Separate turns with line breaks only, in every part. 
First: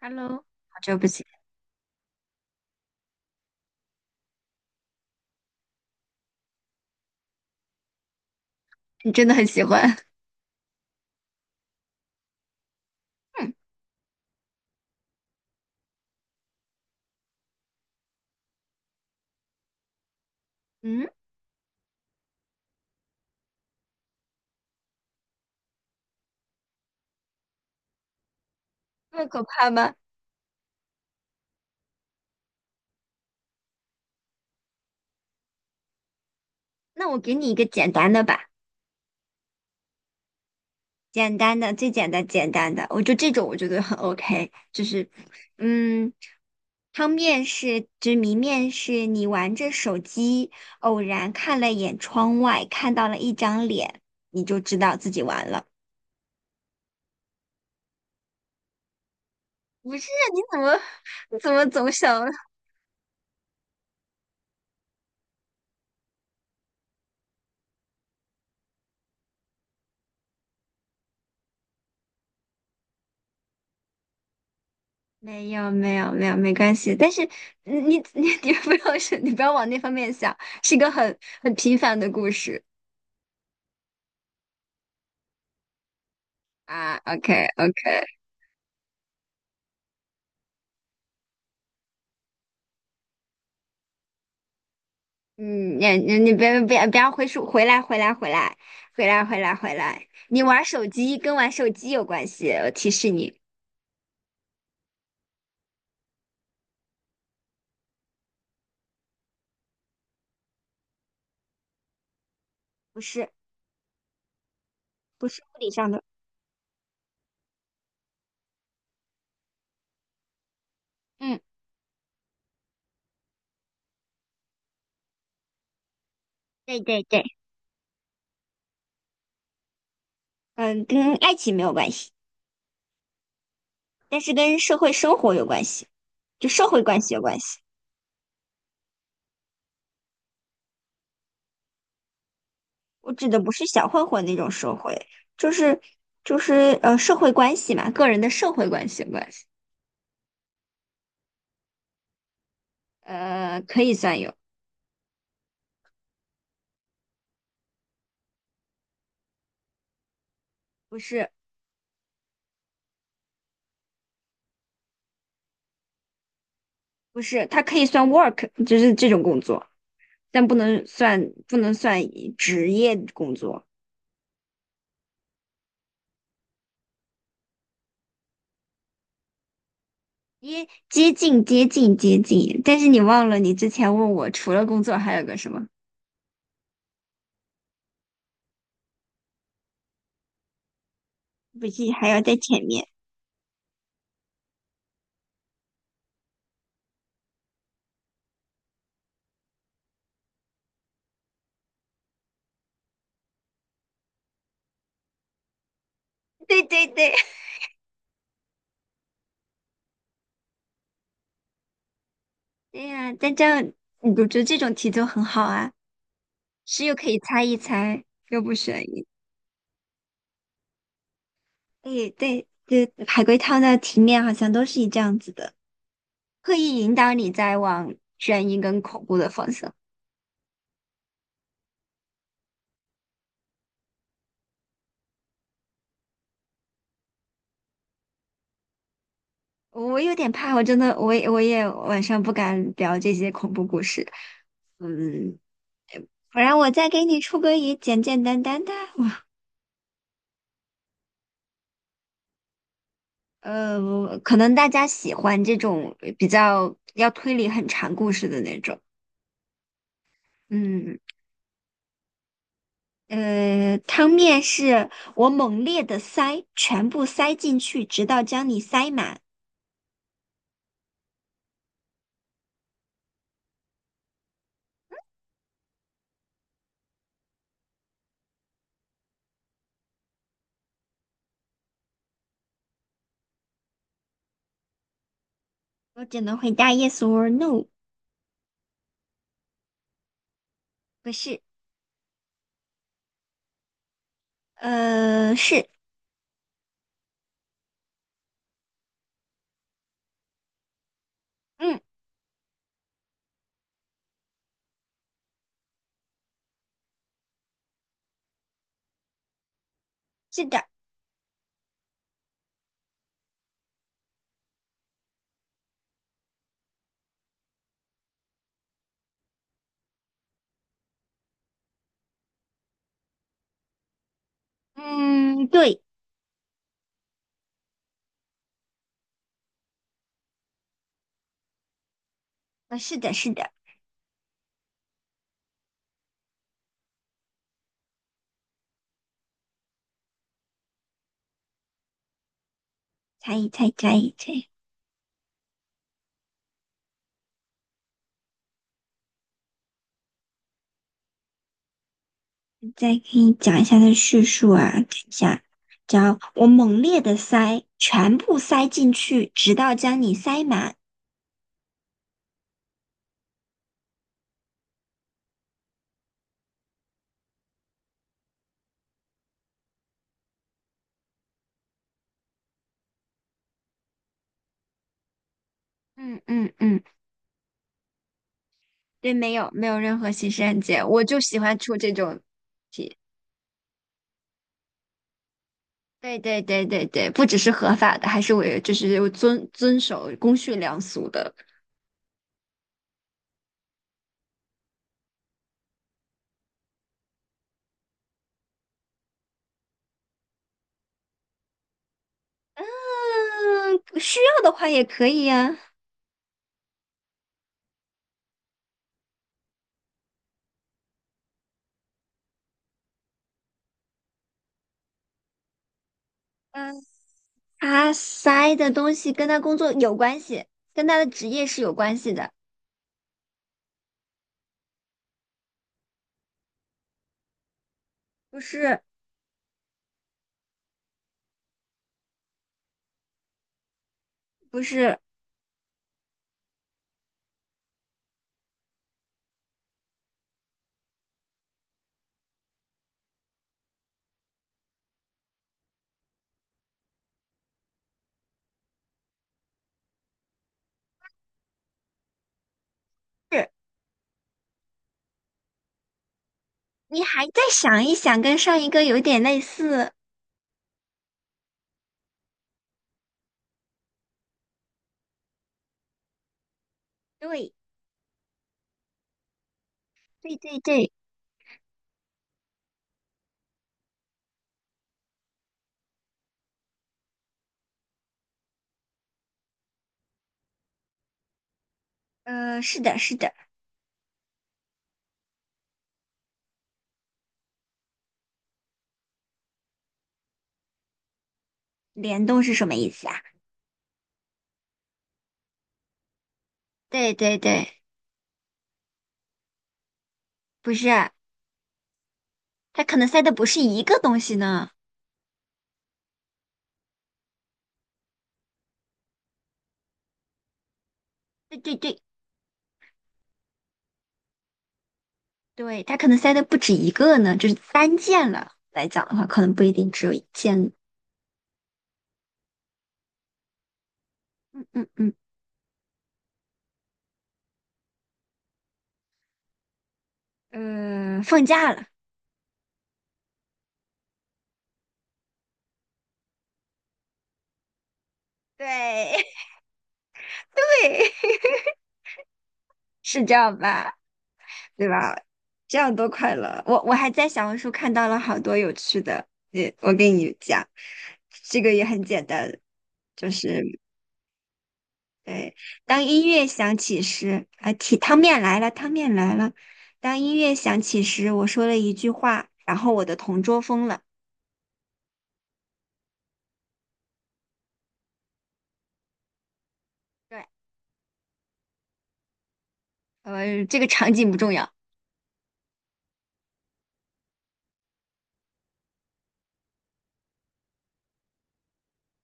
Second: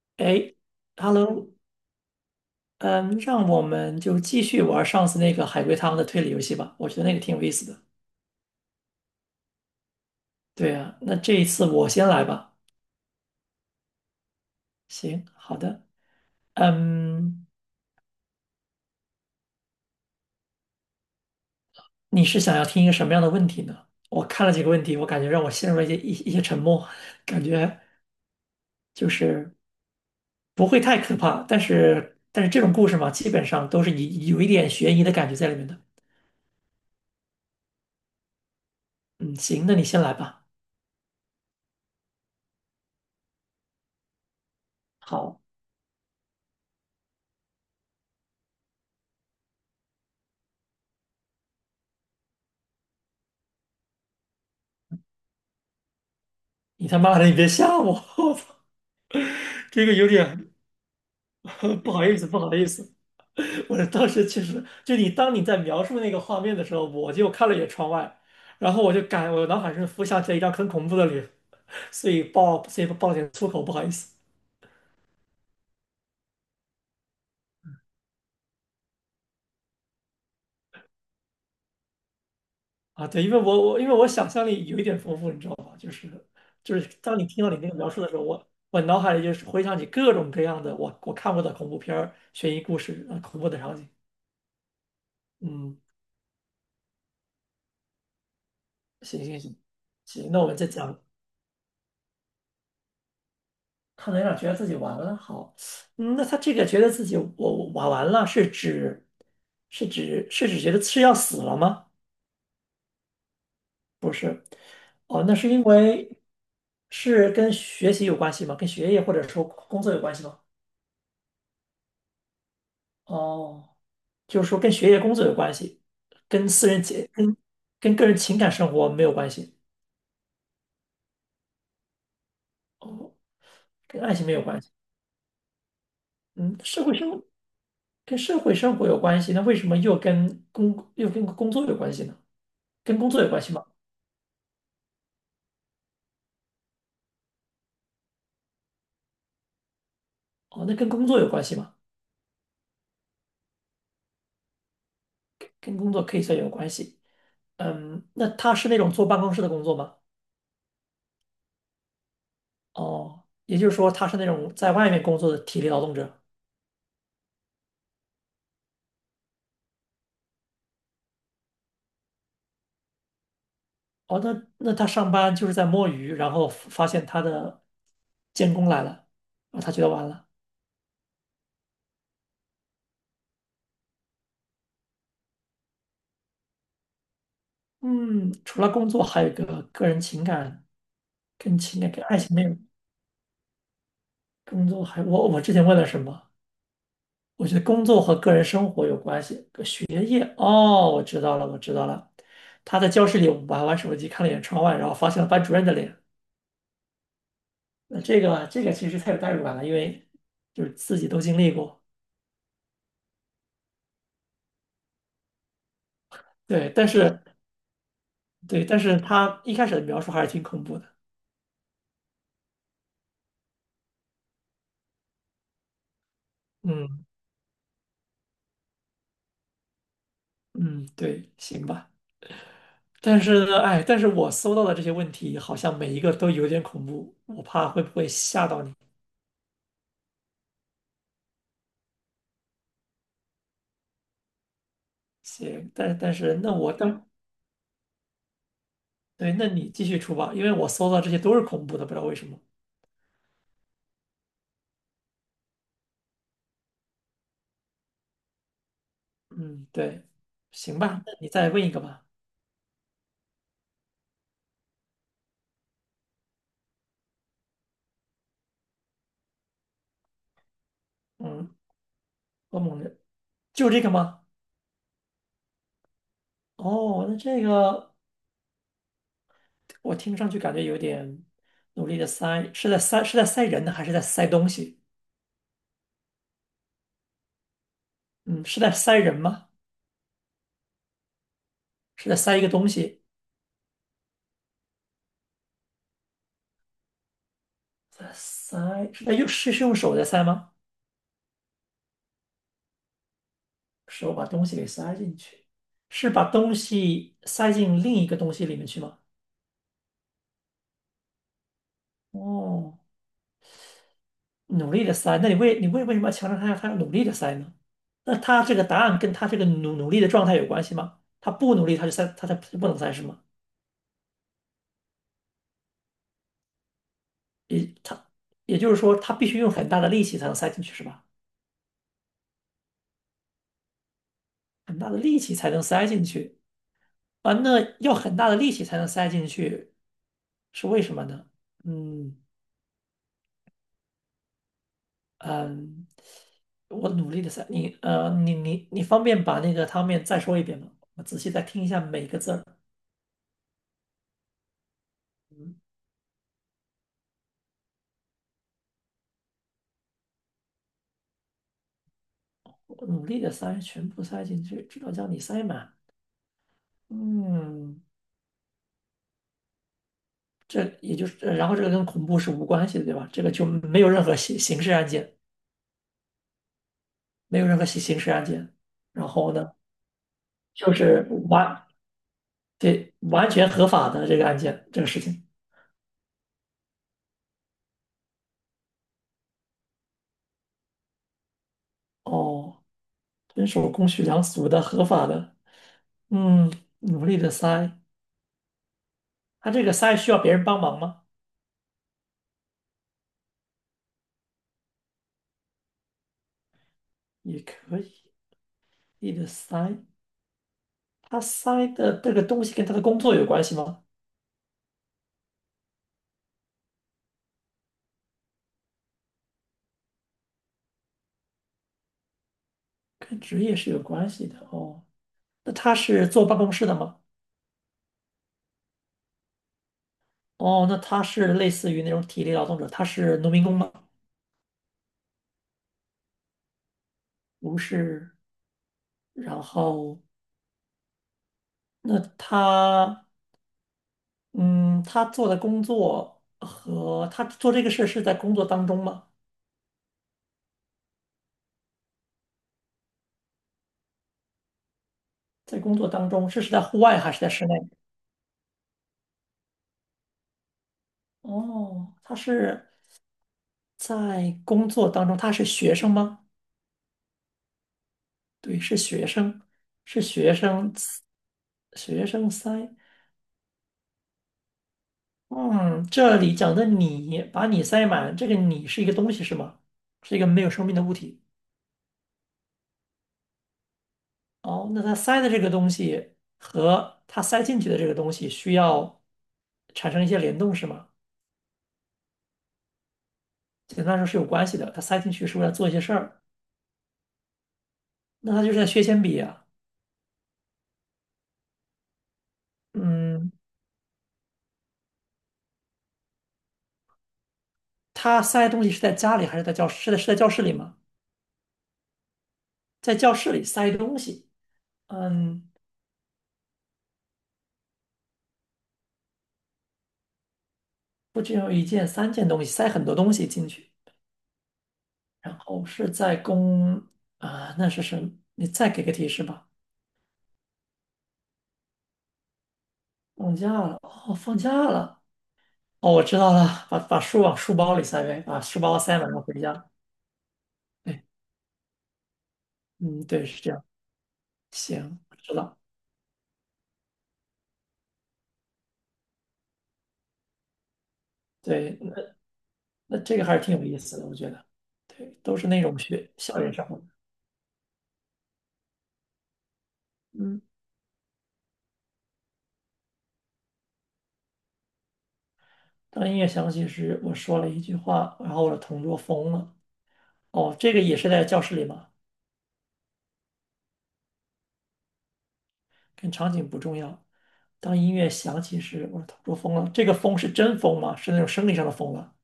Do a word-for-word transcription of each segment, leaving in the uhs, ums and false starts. Hello，
哎
好久不见，
，Hello，嗯，让我们就继续玩上次那个海龟汤的推理游戏吧，我觉得那个挺有意思的。
你真的很喜欢。
对啊，那这一次我先来吧。
嗯
行，好的。嗯，
嗯，
你是想要听一个什么样的问题呢？我看了几个问题，我感觉让我陷入了一些一一些沉默，感觉就
那么可
是
怕吗？
不会太可怕，但是但是这种故事嘛，基本上都是有有一点悬疑的感觉在里面的。
那我给你一个简单的吧，
嗯，行，那你先来吧。
简单的，最简单，简单的，我就这种我觉得很 OK。就是，
好，
嗯，汤面是就是谜面是你玩着手机，偶然看了眼窗外，看到了一张脸，你就知道自己完了。
你他妈的，你别吓我，这个
不
有
是，你
点。
怎么你怎么 总
不好意
想
思，不好意思，我当时其实就你当你在描述那个画面的时候，我就看了一眼窗外，然后我就感我脑海中浮想起了一张很恐怖的脸，所以爆所以爆了点粗口，不好意思
没有没有没有，没关系。但是嗯你你 你不要是，你不要往那方面想，是一个很很平凡的故事
啊。对，因为我我因为我想象力有一点丰富，你知道吧？就是就是
啊。
当你听
OK
到你那个描述
OK，
的时候，我我脑海里就是回想起各种各样的我我看过的恐怖片儿、悬疑故事啊、恐怖的场景。嗯，
嗯，你你你别别不要回溯，回来回来回来回来
行
回
行
来
行
回来，
行，那
你
我们
玩
再
手
讲。
机跟玩手机有关系，我提示你，
看到有点觉得自己完了，好，嗯那他这个觉得自己我我完完了，是指是指是指觉得是要死了吗？
不是
不是，哦，
不
那
是
是
物
因
理上的，
为是跟学习有关系吗？跟学业或者说工作有关系吗？
嗯，
哦，就是说跟学业工作有关系，跟私
对
人
对
情
对，
跟跟个人情感生活没有关系，
嗯，跟爱情没有关系，
哦，跟爱
但
情
是
没有
跟
关系，
社会生活有关系，就
嗯，
社会
社会
关系有
生
关系。
跟社会生活有关系，那为什么又跟工又跟工作有关系呢？跟工
我
作
指
有
的
关系
不
吗？
是小混混那种社会，就是就是呃社会关系嘛，个人的社会关系关系，
哦，那跟工作有关系吗？
呃可以算有，
跟工作可以算有关系。嗯，那他是那种坐办公室的工作吗？
不是
哦，也就是说他是那种在外面工作的体力劳动者。
不是，它可以算 work，就是这种工作，但不能算不能算职业工作，
哦，那那他上班就是在摸鱼，然后发现他的监工来了，啊，他觉得完了。
接接近接近接近，但是你忘了你之前问我除了工作还有个什么，
嗯，除了工作，还有一个个人情感，跟
不
情
是
感跟
还
爱
要
情
在
没有。
前面？
工作还我我之前问了什么？我觉得工作和个人生活有关系，跟学业。哦，我知道了，我知道了。他在教室里玩玩手机，看了一眼窗外，然后发现了班主任的脸。
对对对，
那这个这个其实太有代入感了，因为就是自己都经历过。
对呀、但这样我觉得这种题就很好啊，
对，
是
但
又可以
是
猜一猜，又不
对，但
选
是
疑。
他一开始的描述还是挺恐怖的。
对对，就海龟汤的题面好像都是以这样子的，刻意引
嗯
导你在往悬疑跟恐怖的方向。
嗯，对，行吧。但是呢，哎，但是我搜到的这些问题好像每一个都有点恐怖，我怕会不会吓到你。
我有点怕，我真的，我也我也晚上不敢聊这些恐怖故事。嗯，
行，但但是
不
那
然我
我
再给
当
你出个也简简单单的。哇
对，那你继续出吧，因为我搜到这些都是恐怖的，不知道为什么。
呃，可能大家喜欢这种比较要推理很长故事的那种。
嗯，对，行
嗯，
吧，那你再问一个吧。
呃，汤面是我猛烈的塞，全部塞进去，直到将你塞满。
嗯。欧盟的，就这个吗？哦，那这个我听上去感觉有点努力的塞，是在塞是在塞人呢，还是在塞东西？
我只能回答 yes or no，
嗯，是在塞人吗？
不是，
是在塞一个东西？
呃，是，
在塞是在用是是用手在塞吗？
嗯，
手把东西给塞进去，是把东西塞进另一个东西里面去吗？
是的，
哦，努力的塞，那你为你为为什么要强调他要他要努力的塞呢？那他这个答案跟他这个努努力的状态有关系吗？他不努力，他就塞，他才不能塞是吗？
嗯，对，
也它也就是说，它必须用很大的力气才能塞进去，是吧？
呃，是的，是的，
很大的力气才能塞进去啊，那要很大的力气才能塞进去，是为什么呢？嗯
猜一猜，猜一猜，
嗯，我努力的塞，你呃，你你你方便把那个汤面再说一遍吗？我仔细再听一下每个字儿。
再给你讲一下它的叙述啊，等一下，
嗯，
只要我猛烈的塞，全部塞进去，直到将你塞满。
我努力的塞，全部塞进去，直到将你塞满。嗯，这也就是，呃然后这个跟恐怖是无关系的，对吧？这个就没有任何刑刑事案件，
嗯嗯嗯，
没有任何刑刑事案件。然
对，
后
没有
呢？
没有任何刑事案
就
件，我
是
就喜欢
完，
出这种
对，
题。
完全合法的这个案件，这个事情。
对对对对对，不只是合法的，还是我就是遵遵守公序良俗的。
哦，遵守公序良俗的合法的，嗯，努力的塞。他这个塞需要别人帮忙吗？
嗯，需要的话也可以呀、
也可以，努力的塞。他塞的这个东西跟他的工作有关系吗？
嗯，他塞的东西跟他工作有关系，跟他的职业是有关系的。
跟职业是有关系的哦。那他是坐办公室的吗？
不是，
哦，那他是类似于那种体力劳动者，他是农民工吗？
不是，
不是。然后，那他嗯，他做的工作和他做这个事是在工作当中吗？
是
在工作当中，是是在户外
你
还是
还
在
再
室内？
想一想，跟上一个有点类似。
哦，他是在工作当中，他是学生吗？
对，
对，是学生，是
对
学
对
生，
对，
学生塞。嗯，这里讲的你，把你塞满，这个你是一个东西是吗？是一个没有生命的物体。
呃，是的，是的，
哦，那他塞的这个东西和他塞进去的这个东西需要产生一些联动是吗？
联动是什么意思啊？
简单来说是有关系的。他塞进去是为了做一些事儿，
对对对，
那他就是在削铅笔啊。
不是，他可能塞
嗯，
的不是一个东西呢。
他塞东西是在家里还是在教室？是在是在教室里吗？
对对对，
在教室里塞东西，嗯，
对，他可能塞的不止一个呢，就是单件了。来讲的话，可能不一定只有一件。
不只有一件、三件东西，塞很多东西进去。
嗯嗯嗯。
然后是在公啊、那是什么？你再给个提示吧。
嗯，放假了，
放假了，哦，放假了，哦，我知道了，把把书往书包里塞呗，把书包塞满，然后
对
回 家。对，
对，
嗯，
是
对，
这
是这
样
样。
吧？对
行，我
吧？
知道。
这样多快乐！我我还在小红书看到了好多有趣的，也我跟你讲，这个
对，
也很简单，
那这个
就
还是挺有意
是
思的，我觉得。对，都是
对，
那种
当
学
音
校
乐
园生
响
活。
起时，啊，提汤面来了，汤面来了。当音
嗯，
乐响起时，我说了一句话，然后我的同桌疯了。
当音乐响起时，我说了一句话，然后我的同桌疯了。
对，
哦，这个也是在教室里吗？
呃，这个场景不重要，
跟场景不重要。当音乐响起时，我的同桌疯了。这个疯是真疯吗？是那种生理上的疯了，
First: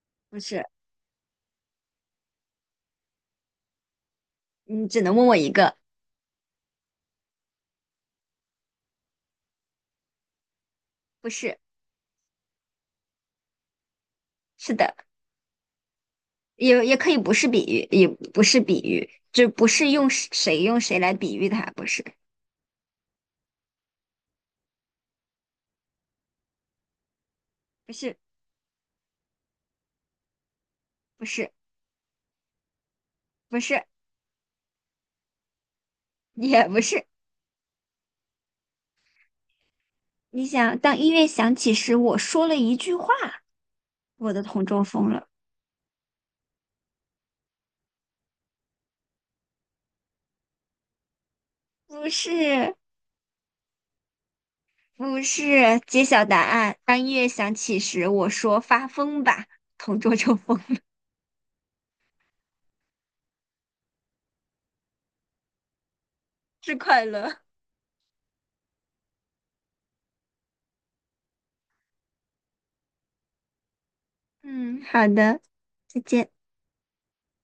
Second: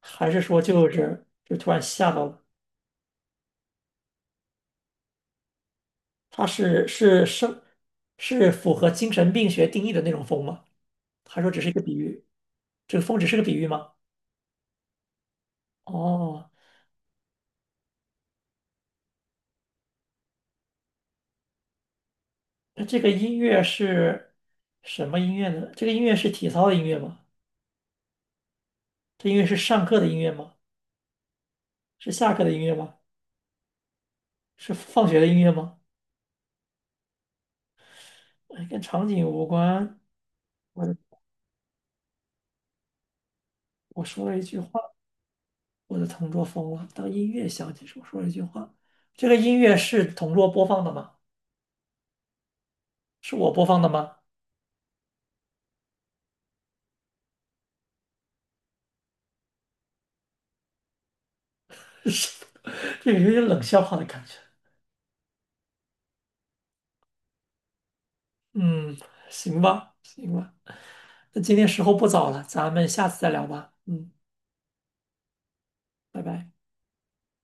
还
不
是说
是，
就是就突然吓到了？
你只能问我一个，
他是是生是符合精神病学定义的那种疯吗？
不
还说
是，
只是一个比喻？这个疯只是个比喻吗？
是的。
哦，
也也可以不是比喻，也不是比喻，就不是用谁用谁来比喻它，不是，
那这个音乐是什么音乐呢？这个音乐是体操的音乐吗？
不是，
这音乐是上课的音乐吗？
不是，
是下课的音乐吗？
不是，
是放学的音乐吗？
也不是。
哎，跟场景无关。
你想，
我
当
的
音乐响起时，我说了一句话，
我
我
说了
的
一句
同
话，
桌疯了。
我的同桌疯了。当音乐响起时，我说了一句话。这个音乐是同桌播放的吗？
不是，
是我播放的吗？
不是。揭晓答案。当音乐响起时，我说发疯吧，同桌就疯了，
是，这个有点冷笑话的感觉。
是快乐。
嗯，行吧，行吧。那今天时候不早了，咱们下次再聊吧。嗯，
嗯，好的，再
拜
见。
拜。